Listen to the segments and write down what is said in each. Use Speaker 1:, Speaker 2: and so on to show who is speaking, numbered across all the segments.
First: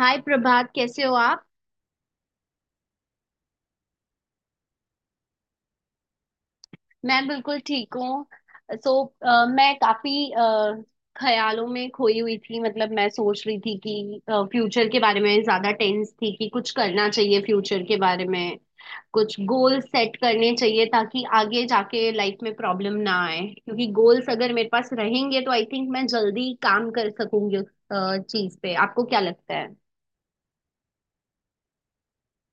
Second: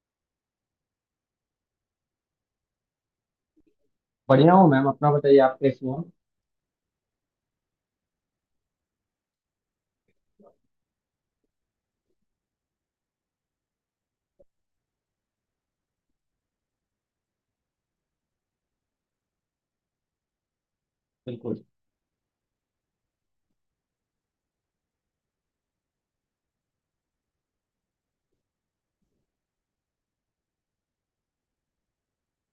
Speaker 1: हाय प्रभात, कैसे हो आप?
Speaker 2: बढ़िया हूँ मैम। अपना बताइए, आप कैसे हो।
Speaker 1: मैं बिल्कुल ठीक हूँ। सो मैं काफी ख्यालों में खोई हुई थी। मतलब मैं सोच रही थी कि फ्यूचर के बारे में ज्यादा टेंस थी कि कुछ करना चाहिए फ्यूचर के बारे में, कुछ गोल सेट करने चाहिए ताकि
Speaker 2: बिल्कुल,
Speaker 1: आगे जाके लाइफ में प्रॉब्लम ना आए, क्योंकि गोल्स अगर मेरे पास रहेंगे तो आई थिंक मैं जल्दी काम कर सकूंगी। उस चीज पे आपको क्या लगता है?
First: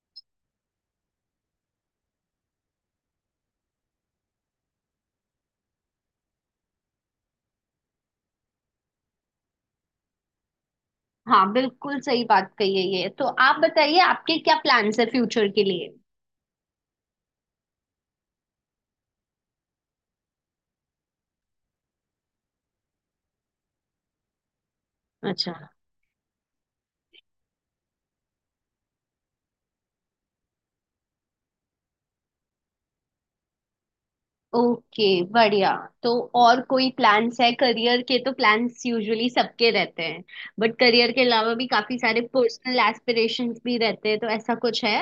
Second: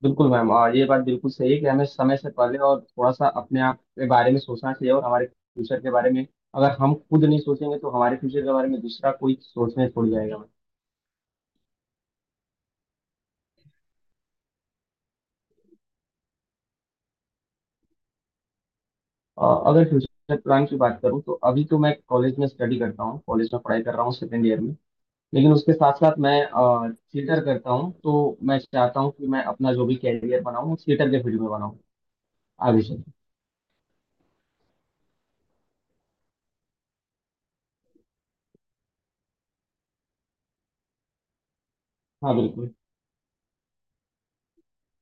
Speaker 2: बिल्कुल मैम। और ये बात बिल्कुल सही है कि हमें समय से पहले और थोड़ा सा अपने आप के बारे में सोचना चाहिए और हमारे फ्यूचर के बारे में। अगर हम खुद नहीं सोचेंगे तो हमारे फ्यूचर के बारे में दूसरा कोई सोचने छोड़ जाएगा।
Speaker 1: हाँ बिल्कुल सही बात कही है, ये तो आप बताइए आपके क्या प्लान्स है फ्यूचर के लिए?
Speaker 2: और अगर फ्यूचर प्लान की बात करूँ तो अभी तो मैं कॉलेज में स्टडी करता हूँ, कॉलेज में पढ़ाई कर रहा हूँ सेकेंड ईयर में। लेकिन
Speaker 1: अच्छा।
Speaker 2: उसके साथ साथ मैं थिएटर करता हूँ, तो मैं चाहता हूँ कि मैं अपना जो भी कैरियर बनाऊँ थिएटर के फील्ड में बनाऊँ आगे चल।
Speaker 1: ओके, बढ़िया। तो और कोई प्लान्स है करियर के? तो प्लान्स यूजुअली सबके रहते हैं, बट करियर के अलावा भी काफी सारे
Speaker 2: हाँ बिल्कुल।
Speaker 1: पर्सनल एस्पिरेशंस भी रहते हैं, तो ऐसा कुछ है?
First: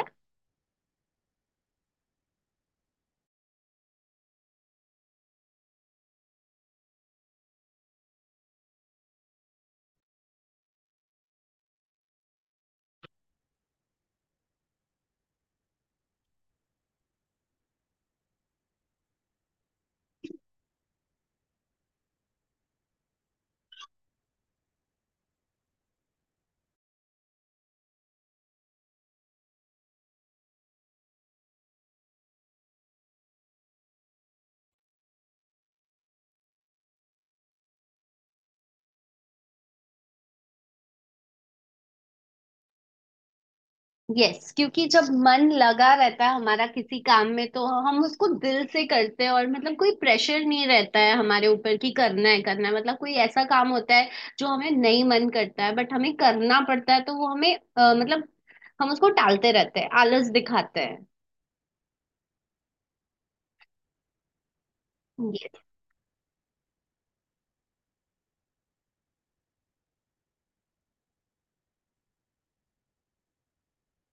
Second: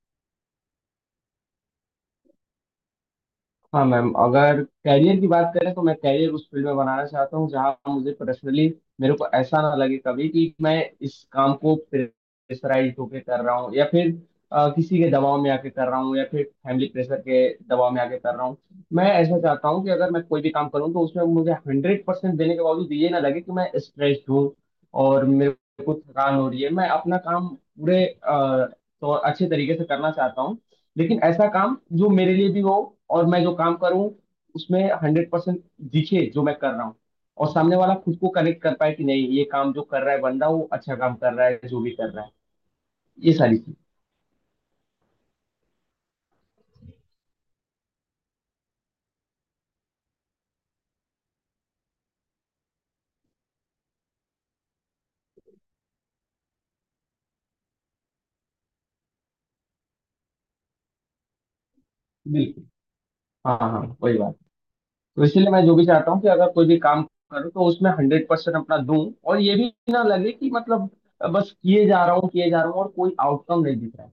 Speaker 2: हाँ मैम, अगर कैरियर की बात करें तो मैं कैरियर उस फील्ड में बनाना चाहता हूँ जहाँ मुझे पर्सनली मेरे को ऐसा ना लगे कभी कि मैं इस काम को प्रेशराइज होके कर रहा हूँ या फिर किसी के दबाव में आके कर रहा हूँ या फिर फैमिली प्रेशर के दबाव में आके कर रहा हूँ। मैं ऐसा चाहता हूँ कि अगर मैं कोई भी काम करूँ तो उसमें मुझे हंड्रेड परसेंट देने के बावजूद ये ना लगे कि मैं स्ट्रेस्ड हूँ और मेरे को थकान हो रही है। मैं अपना काम पूरे तो अच्छे तरीके से करना चाहता हूँ, लेकिन ऐसा काम जो मेरे लिए भी हो और मैं जो काम करूं उसमें हंड्रेड परसेंट दिखे जो मैं कर रहा हूं, और सामने वाला खुद को कनेक्ट कर पाए कि नहीं ये काम जो कर रहा है बंदा वो अच्छा काम कर रहा है जो भी कर रहा है, ये सारी चीज।
Speaker 1: यस, क्योंकि जब मन लगा रहता है हमारा किसी काम में तो हम उसको दिल से करते हैं, और मतलब कोई प्रेशर नहीं रहता है हमारे ऊपर कि करना है करना है। मतलब कोई ऐसा काम होता है जो हमें नहीं मन करता है बट हमें करना पड़ता है तो वो हमें मतलब हम उसको टालते रहते हैं, आलस दिखाते हैं।
Speaker 2: बिल्कुल। हाँ हाँ हाँ, वही बात। तो इसीलिए मैं जो भी चाहता हूँ कि अगर कोई भी काम करूँ तो उसमें हंड्रेड परसेंट अपना दूं, और ये भी ना लगे कि मतलब बस किए जा रहा हूँ किए जा रहा हूँ और कोई आउटकम नहीं दिख रहा है।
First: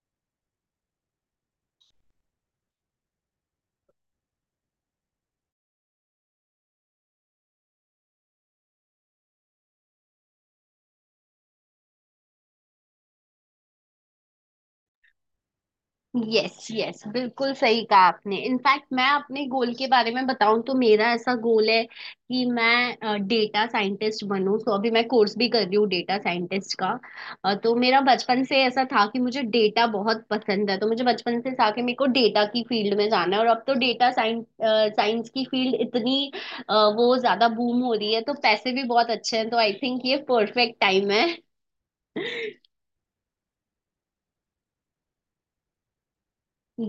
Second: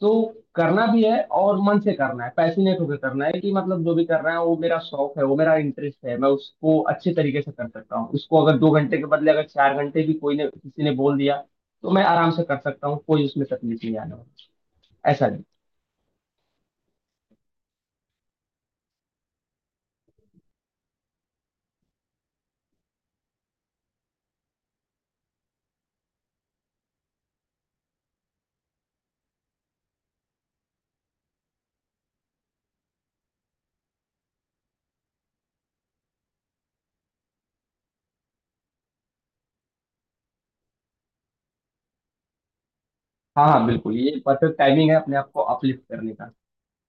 Speaker 2: तो करना भी है और मन से करना है, पैशनेट होकर करना है कि मतलब जो भी कर रहा है वो मेरा शौक है वो मेरा इंटरेस्ट है। मैं उसको अच्छे तरीके से कर सकता हूँ, उसको अगर दो घंटे के बदले अगर चार घंटे भी कोई ने किसी ने बोल दिया तो मैं आराम से कर सकता हूँ, कोई उसमें तकलीफ नहीं आने वाली, ऐसा नहीं।
Speaker 1: यस यस बिल्कुल सही कहा आपने। इनफैक्ट मैं अपने गोल के बारे में बताऊं तो मेरा ऐसा गोल है कि मैं डेटा साइंटिस्ट बनूं, तो अभी मैं कोर्स भी कर रही हूँ डेटा साइंटिस्ट का। तो मेरा बचपन से ऐसा था कि मुझे डेटा बहुत पसंद है, तो मुझे बचपन से था कि मेरे को डेटा की फील्ड में जाना है। और अब तो डेटा साइंस साइंस की फील्ड इतनी वो ज्यादा बूम हो रही है, तो पैसे भी बहुत अच्छे हैं तो आई थिंक ये परफेक्ट टाइम है।
Speaker 2: हाँ हाँ बिल्कुल, ये परफेक्ट टाइमिंग है अपने आप को अपलिफ्ट करने का।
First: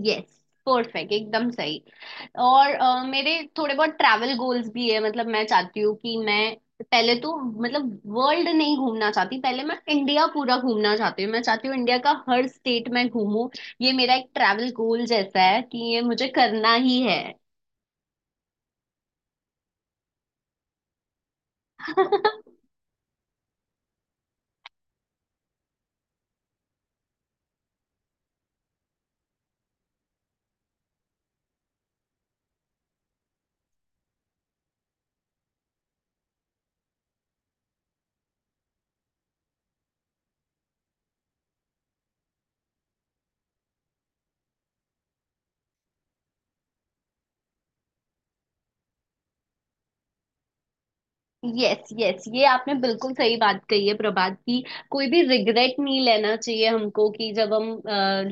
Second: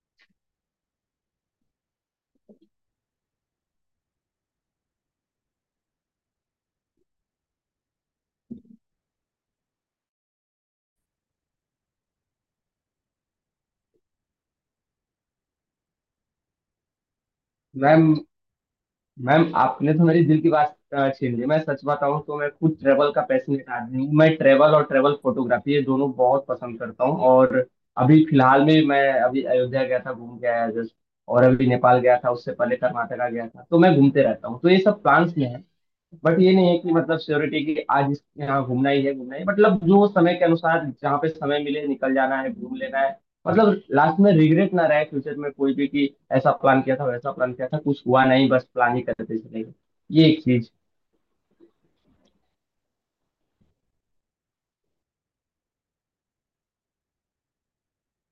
Speaker 1: यस, परफेक्ट, एकदम सही। और मेरे थोड़े बहुत ट्रैवल गोल्स भी है। मतलब मैं चाहती हूँ कि मैं पहले तो, मतलब, वर्ल्ड नहीं घूमना चाहती, पहले मैं इंडिया पूरा घूमना चाहती हूँ। मैं चाहती हूँ इंडिया का हर स्टेट मैं घूमूं, ये मेरा एक ट्रैवल गोल जैसा है कि ये मुझे करना ही है।
Speaker 2: मैम मैम आपने तो मेरी दिल की बात छीन ली। मैं सच बताऊं तो मैं खुद ट्रेवल का पैशनेट आदमी हूँ। मैं ट्रेवल और ट्रेवल फोटोग्राफी ये दोनों बहुत पसंद करता हूँ। और अभी फिलहाल में मैं अभी अयोध्या गया था, घूम के आया जस्ट। और अभी नेपाल गया था, उससे पहले कर्नाटका गया था। तो मैं घूमते रहता हूँ, तो ये सब प्लान्स में है। बट ये नहीं है कि मतलब श्योरिटी कि आज यहाँ घूमना ही है घूमना ही है। मतलब जो समय के अनुसार जहाँ पे समय मिले निकल जाना है, घूम लेना है। मतलब लास्ट में रिग्रेट ना रहे फ्यूचर में कोई भी कि ऐसा प्लान किया था वैसा प्लान किया था, कुछ हुआ नहीं, बस प्लान ही करते चले गए, ये एक चीज।
Speaker 1: यस यस, ये आपने बिल्कुल सही बात कही है प्रभात की। कोई भी रिग्रेट नहीं लेना चाहिए हमको कि जब हम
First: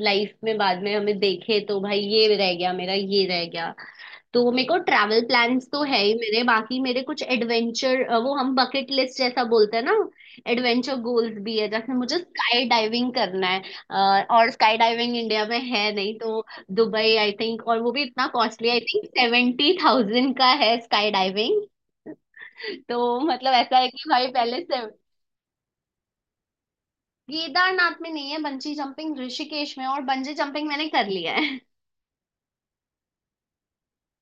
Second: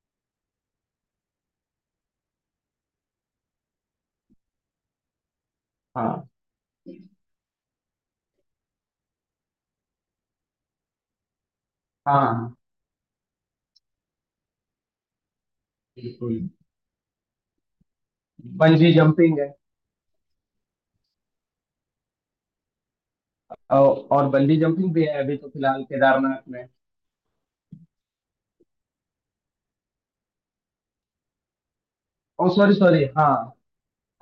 Speaker 1: लाइफ में बाद में हमें देखे तो भाई ये रह गया मेरा, ये रह गया। तो मेरे को ट्रैवल प्लान्स तो है ही
Speaker 2: हाँ
Speaker 1: मेरे, बाकी मेरे कुछ एडवेंचर, वो हम बकेट लिस्ट जैसा बोलते हैं ना, एडवेंचर गोल्स भी है। जैसे मुझे
Speaker 2: हाँ
Speaker 1: स्काई डाइविंग करना है। और स्काई डाइविंग इंडिया में है नहीं,
Speaker 2: बिल्कुल।
Speaker 1: तो दुबई आई थिंक, और वो भी इतना costly, I
Speaker 2: bungee
Speaker 1: think
Speaker 2: jumping है।
Speaker 1: 70,000 का है स्काई डाइविंग। तो मतलब ऐसा है कि
Speaker 2: और,
Speaker 1: भाई
Speaker 2: और बंजी
Speaker 1: पहले से।
Speaker 2: जंपिंग भी है, अभी तो फिलहाल केदारनाथ में।
Speaker 1: केदारनाथ में नहीं है बंजी जंपिंग, ऋषिकेश में, और बंजी जंपिंग मैंने कर लिया है।
Speaker 2: ओ सॉरी सॉरी, हाँ।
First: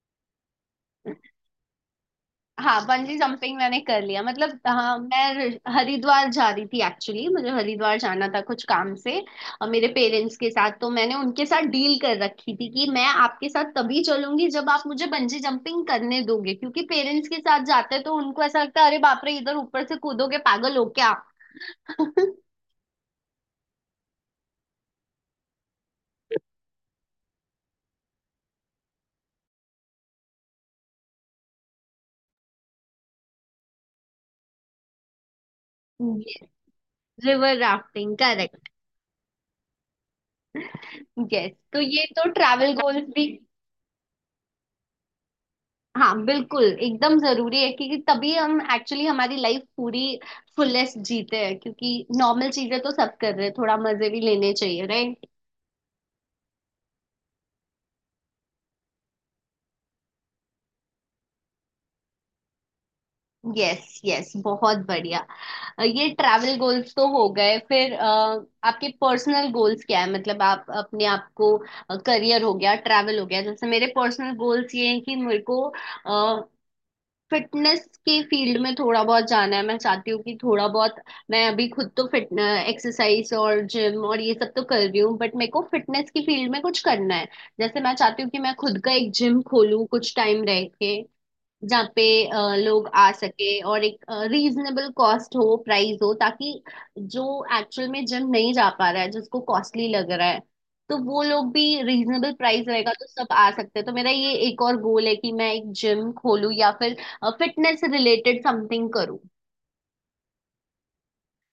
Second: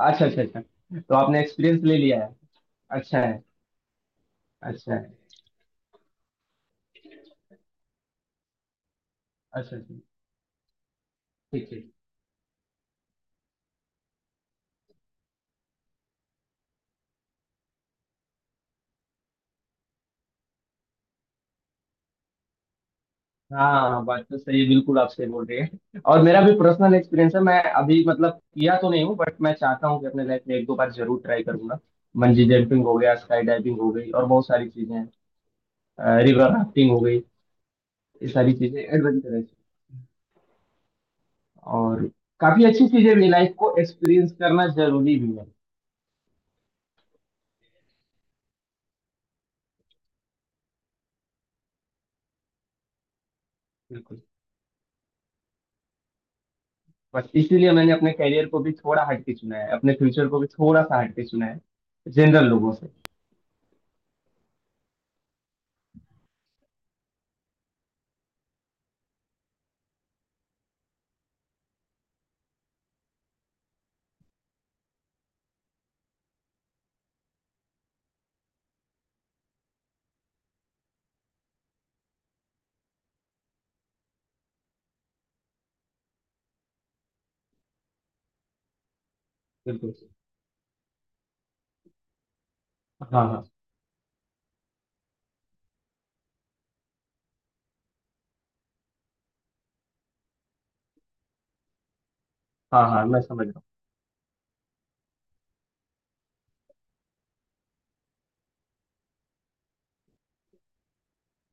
Speaker 2: अच्छा अच्छा अच्छा, तो आपने एक्सपीरियंस ले लिया है।
Speaker 1: हाँ बंजी
Speaker 2: अच्छा है,
Speaker 1: जंपिंग मैंने कर लिया, मतलब
Speaker 2: अच्छा
Speaker 1: हाँ,
Speaker 2: है।
Speaker 1: मैं हरिद्वार जा रही थी, एक्चुअली मुझे हरिद्वार जाना था कुछ काम से। और
Speaker 2: अच्छा
Speaker 1: मेरे
Speaker 2: अच्छा।
Speaker 1: पेरेंट्स के साथ, तो मैंने उनके साथ
Speaker 2: ठीक ठीक।
Speaker 1: डील कर रखी थी कि मैं आपके साथ तभी चलूंगी जब आप मुझे बंजी जंपिंग करने दोगे, क्योंकि पेरेंट्स के साथ जाते तो उनको ऐसा लगता है अरे बाप रे इधर ऊपर से कूदोगे, पागल हो क्या?
Speaker 2: हाँ हाँ, हाँ, बात तो सही है बिल्कुल, आप सही बोल रही है। और मेरा भी पर्सनल एक्सपीरियंस है, मैं अभी मतलब किया तो नहीं हूँ बट मैं चाहता हूँ कि अपने लाइफ में एक दो बार जरूर ट्राई करूंगा। बंजी जंपिंग हो गया, स्काई डाइविंग हो गई, और बहुत सारी चीजें हैं, रिवर राफ्टिंग हो गई,
Speaker 1: रिवर राफ्टिंग,
Speaker 2: ये सारी
Speaker 1: करेक्ट।
Speaker 2: चीजें एडवेंचरस
Speaker 1: यस, तो ये
Speaker 2: और
Speaker 1: तो
Speaker 2: काफी
Speaker 1: ट्रैवल
Speaker 2: अच्छी
Speaker 1: गोल्स
Speaker 2: चीजें
Speaker 1: भी।
Speaker 2: भी। लाइफ को एक्सपीरियंस करना जरूरी भी है।
Speaker 1: हाँ बिल्कुल एकदम जरूरी है, क्योंकि तभी हम एक्चुअली हमारी लाइफ पूरी फुलेस्ट जीते हैं, क्योंकि नॉर्मल चीजें तो सब कर रहे हैं, थोड़ा मजे भी
Speaker 2: बिल्कुल,
Speaker 1: लेने चाहिए, राइट?
Speaker 2: बस इसीलिए मैंने अपने करियर को भी थोड़ा हटके चुना है, अपने फ्यूचर को भी थोड़ा सा हटके चुना है, जनरल लोगों से।
Speaker 1: यस यस, बहुत बढ़िया। ये ट्रैवल गोल्स तो हो गए, फिर आपके पर्सनल गोल्स क्या है? मतलब आप अपने आप को, करियर हो गया, ट्रैवल हो गया, जैसे मेरे पर्सनल गोल्स ये हैं कि मेरे को फिटनेस के फील्ड में थोड़ा बहुत जाना है। मैं चाहती हूँ कि थोड़ा बहुत, मैं अभी खुद तो फिट, एक्सरसाइज और जिम और ये सब तो कर रही हूँ, बट मेरे को फिटनेस की फील्ड में कुछ करना है। जैसे मैं चाहती हूँ कि मैं खुद का एक जिम खोलूँ
Speaker 2: बिल्कुल।
Speaker 1: कुछ टाइम रह के, जहाँ पे लोग आ
Speaker 2: हाँ हाँ।
Speaker 1: सके, और एक रीजनेबल कॉस्ट हो, प्राइस हो, ताकि जो एक्चुअल में जिम नहीं जा पा रहा है, जिसको कॉस्टली लग रहा है, तो वो लोग भी, रीजनेबल प्राइस
Speaker 2: हाँ
Speaker 1: रहेगा
Speaker 2: हाँ
Speaker 1: तो
Speaker 2: मैं
Speaker 1: सब
Speaker 2: समझ
Speaker 1: आ
Speaker 2: रहा हूँ।
Speaker 1: सकते हैं। तो मेरा ये एक और गोल है कि मैं एक जिम खोलूँ या फिर फिटनेस रिलेटेड समथिंग करूँ।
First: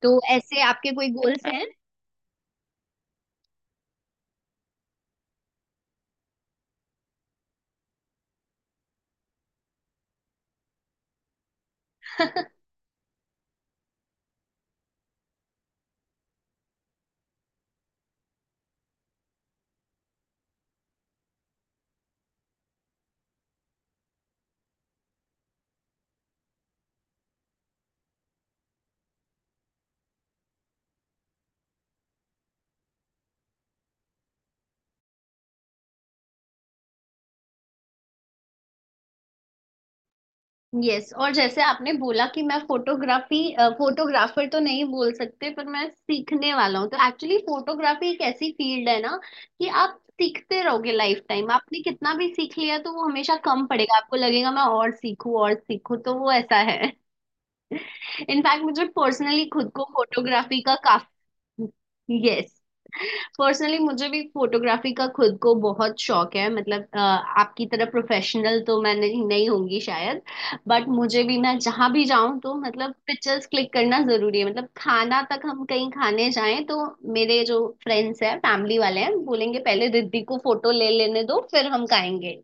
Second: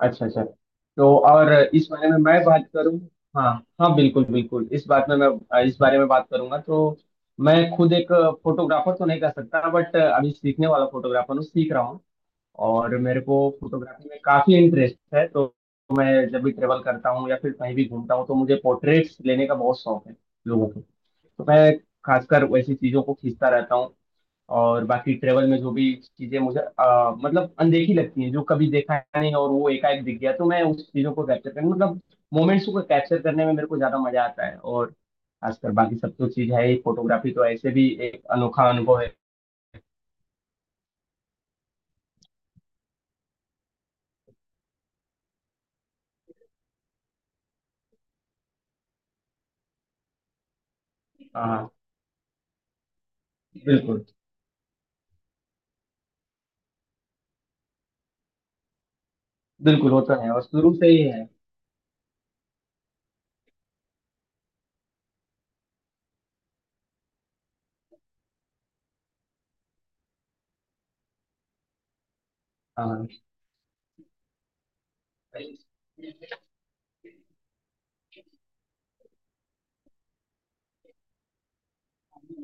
Speaker 1: तो
Speaker 2: अच्छा अच्छा।
Speaker 1: ऐसे आपके कोई
Speaker 2: तो
Speaker 1: गोल्स
Speaker 2: और
Speaker 1: हैं?
Speaker 2: इस बारे में मैं बात करूं। हाँ। हाँ बिल्कुल बिल्कुल, इस बात में मैं इस बारे में बात करूंगा तो मैं खुद एक फोटोग्राफर तो नहीं कर सकता बट अभी सीखने वाला फोटोग्राफर हूँ, सीख रहा हूँ, और मेरे को फोटोग्राफी में काफी इंटरेस्ट है। तो मैं जब भी ट्रेवल करता हूँ या फिर कहीं भी घूमता हूँ तो मुझे पोर्ट्रेट्स लेने का बहुत शौक है लोगों को। तो मैं खासकर वैसी चीजों को खींचता रहता हूँ। और बाकी ट्रेवल में जो भी चीजें मुझे मतलब अनदेखी लगती हैं, जो कभी देखा नहीं और वो एकाएक दिख गया, तो मैं उस चीजों को कैप्चर करने मतलब मोमेंट्स को कैप्चर करने में मेरे को ज्यादा मजा आता है। और खासकर बाकी सब तो चीज है ही, फोटोग्राफी तो ऐसे भी एक अनोखा अनुभव है।
Speaker 1: यस, और जैसे आपने बोला कि मैं फोटोग्राफी, फोटोग्राफर तो नहीं बोल सकते पर मैं सीखने वाला हूँ, तो एक्चुअली फोटोग्राफी एक ऐसी फील्ड है ना कि आप सीखते रहोगे लाइफ
Speaker 2: हाँ
Speaker 1: टाइम।
Speaker 2: हाँ,
Speaker 1: आपने कितना भी सीख लिया तो वो हमेशा कम पड़ेगा,
Speaker 2: बिल्कुल
Speaker 1: आपको लगेगा मैं और सीखूं और सीखूं, तो वो ऐसा है। इनफैक्ट मुझे पर्सनली खुद को
Speaker 2: बिल्कुल होता है, और
Speaker 1: फोटोग्राफी का
Speaker 2: शुरू से ही है।
Speaker 1: काफी, यस, पर्सनली मुझे भी फोटोग्राफी का खुद को बहुत शौक है। मतलब आपकी तरह प्रोफेशनल तो मैं नहीं, नहीं होंगी शायद, बट मुझे भी, मैं जहां भी जाऊं तो
Speaker 2: हाँ
Speaker 1: मतलब
Speaker 2: हाँ।
Speaker 1: पिक्चर्स क्लिक करना जरूरी है। मतलब खाना तक, हम कहीं खाने जाएं तो मेरे जो फ्रेंड्स हैं फैमिली वाले हैं बोलेंगे पहले रिद्धि को फोटो ले लेने दो फिर हम खाएंगे।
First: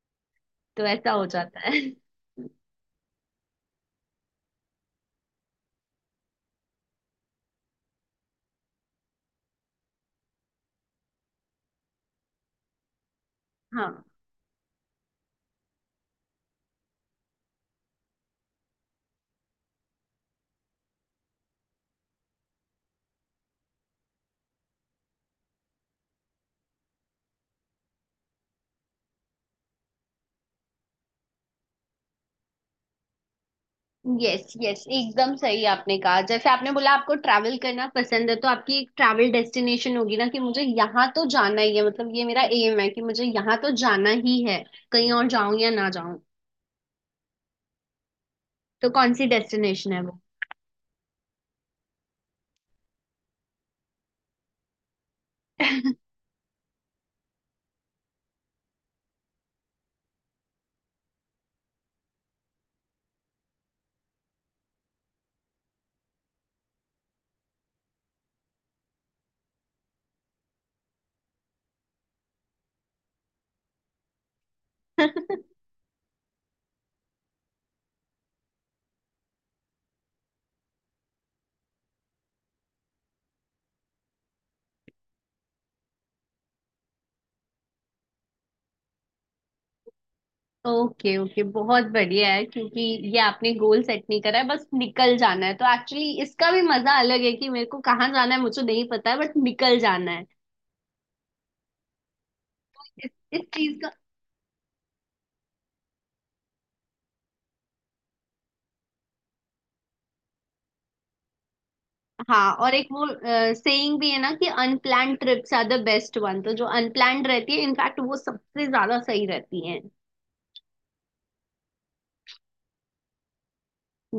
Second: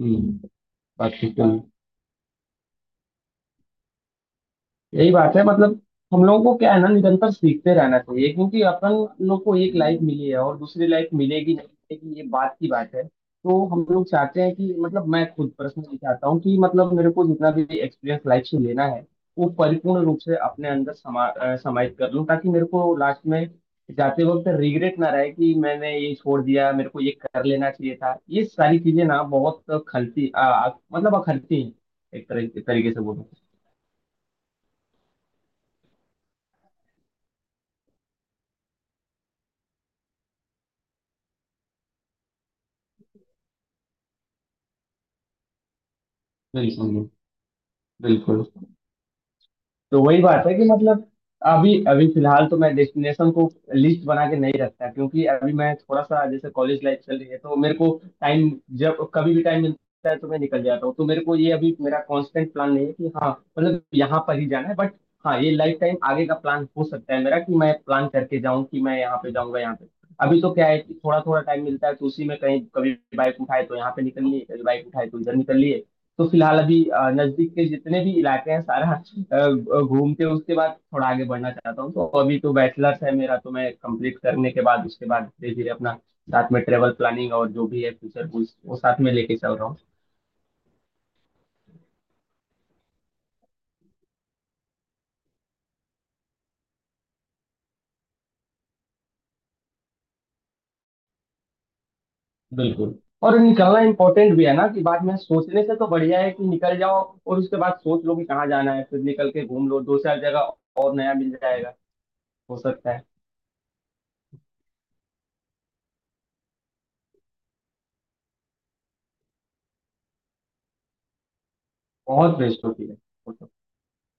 Speaker 2: हम्म।
Speaker 1: तो ऐसा हो
Speaker 2: बाकी तो
Speaker 1: जाता है।
Speaker 2: यही बात है, मतलब हम लोगों को क्या है ना निरंतर सीखते रहना चाहिए क्योंकि अपन लोग को एक लाइफ मिली है और दूसरी लाइफ मिलेगी नहीं मिलेगी ये बात की बात है। तो हम
Speaker 1: हाँ।
Speaker 2: लोग चाहते हैं कि मतलब मैं खुद पर्सनली चाहता हूँ कि मतलब मेरे को जितना भी एक्सपीरियंस लाइफ से लेना है वो परिपूर्ण रूप से अपने अंदर समाहित कर लूँ, ताकि मेरे को लास्ट में जाते वक्त रिग्रेट ना रहे कि मैंने ये छोड़ दिया, मेरे को ये कर लेना चाहिए था। ये सारी चीजें ना बहुत खलती मतलब अखरती हैं, एक तरह तरीके से बोलूँ।
Speaker 1: यस यस एकदम सही आपने कहा, जैसे आपने बोला आपको ट्रैवल करना पसंद है तो आपकी एक ट्रैवल डेस्टिनेशन होगी ना कि मुझे यहाँ तो जाना ही है, मतलब ये मेरा एम है कि मुझे यहाँ तो जाना ही है, कहीं और जाऊं या ना जाऊं।
Speaker 2: बिल्कुल, बिल्कुल।
Speaker 1: तो कौन सी डेस्टिनेशन है
Speaker 2: तो
Speaker 1: वो?
Speaker 2: वही बात है कि मतलब अभी अभी फिलहाल तो मैं डेस्टिनेशन को लिस्ट बना के नहीं रखता, क्योंकि अभी मैं थोड़ा सा जैसे कॉलेज लाइफ चल रही है तो मेरे को टाइम, जब कभी भी टाइम मिलता है तो मैं निकल जाता हूँ। तो मेरे को ये अभी मेरा कांस्टेंट प्लान नहीं है कि हाँ मतलब यहाँ पर ही जाना है, बट हाँ ये लाइफ टाइम आगे का प्लान हो सकता है मेरा कि मैं प्लान करके जाऊँ कि मैं यहाँ पे जाऊँगा यहाँ पे। अभी तो क्या है कि थोड़ा थोड़ा टाइम मिलता है तो उसी में कहीं कभी बाइक उठाए तो यहाँ पे निकल लिए, कभी बाइक उठाए तो इधर निकल लिए। तो फिलहाल अभी नजदीक के जितने भी इलाके हैं सारा अ, घूम के उसके बाद थोड़ा आगे बढ़ना चाहता हूँ। तो अभी तो बैचलर्स है मेरा, तो मैं कंप्लीट करने के बाद उसके बाद धीरे धीरे अपना साथ में ट्रेवल प्लानिंग और जो भी है फ्यूचर गोल्स वो साथ में लेके चल रहा हूँ।
Speaker 1: ओके ओके, बहुत बढ़िया है, क्योंकि ये आपने गोल सेट नहीं करा है, बस निकल जाना है, तो एक्चुअली इसका भी मजा अलग है कि मेरे को कहाँ जाना है मुझे नहीं पता है बट निकल जाना है।
Speaker 2: बिल्कुल,
Speaker 1: इस
Speaker 2: और
Speaker 1: इस चीज
Speaker 2: निकलना
Speaker 1: का,
Speaker 2: इम्पोर्टेंट भी है ना कि बाद में सोचने से तो बढ़िया है कि निकल जाओ, और उसके बाद सोच लो कि कहाँ जाना है, फिर निकल के घूम लो दो चार जगह, और नया मिल जाएगा,
Speaker 1: हाँ।
Speaker 2: हो
Speaker 1: और एक
Speaker 2: सकता है।
Speaker 1: वो सेइंग भी है ना कि unplanned trips are the best one, तो जो अनप्लान्ड रहती है इनफैक्ट वो सबसे ज्यादा सही रहती है।
Speaker 2: बहुत बेस्ट होती है।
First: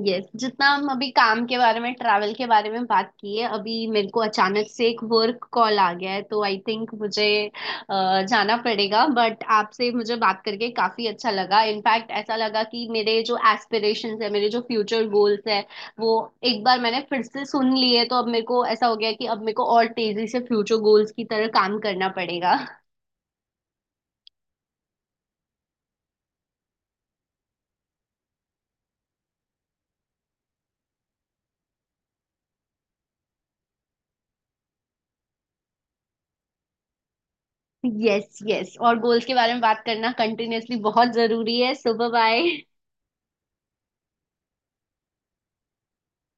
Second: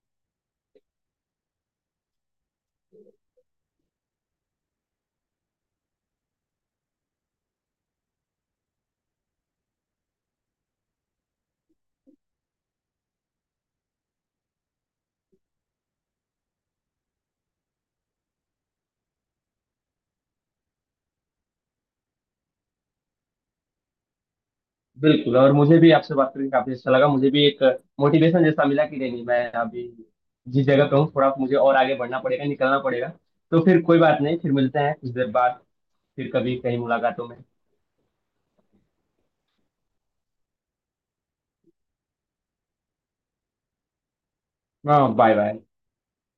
Speaker 1: यस, जितना हम अभी काम के बारे में, ट्रैवल के बारे में बात की है, अभी मेरे को अचानक से एक वर्क कॉल आ गया है तो आई थिंक मुझे जाना पड़ेगा। बट आपसे मुझे बात करके काफी अच्छा लगा, इनफैक्ट ऐसा लगा कि मेरे जो एस्पिरेशंस है, मेरे जो फ्यूचर गोल्स है वो एक बार मैंने फिर से सुन लिए, तो अब मेरे को ऐसा हो गया कि अब मेरे को और तेजी से फ्यूचर गोल्स की तरह काम करना पड़ेगा।
Speaker 2: बिल्कुल, और मुझे भी आपसे बात करके काफी अच्छा लगा, मुझे भी एक मोटिवेशन जैसा मिला कि नहीं नहीं मैं अभी जिस जगह पे हूँ थोड़ा मुझे और आगे बढ़ना पड़ेगा, निकलना पड़ेगा। तो फिर कोई बात नहीं, फिर मिलते हैं कुछ देर बाद, फिर कभी कहीं मुलाकातों में।
Speaker 1: यस यस, और गोल्स के बारे में बात करना कंटिन्यूअसली बहुत जरूरी है। सुबह बाय।
Speaker 2: हाँ बाय बाय।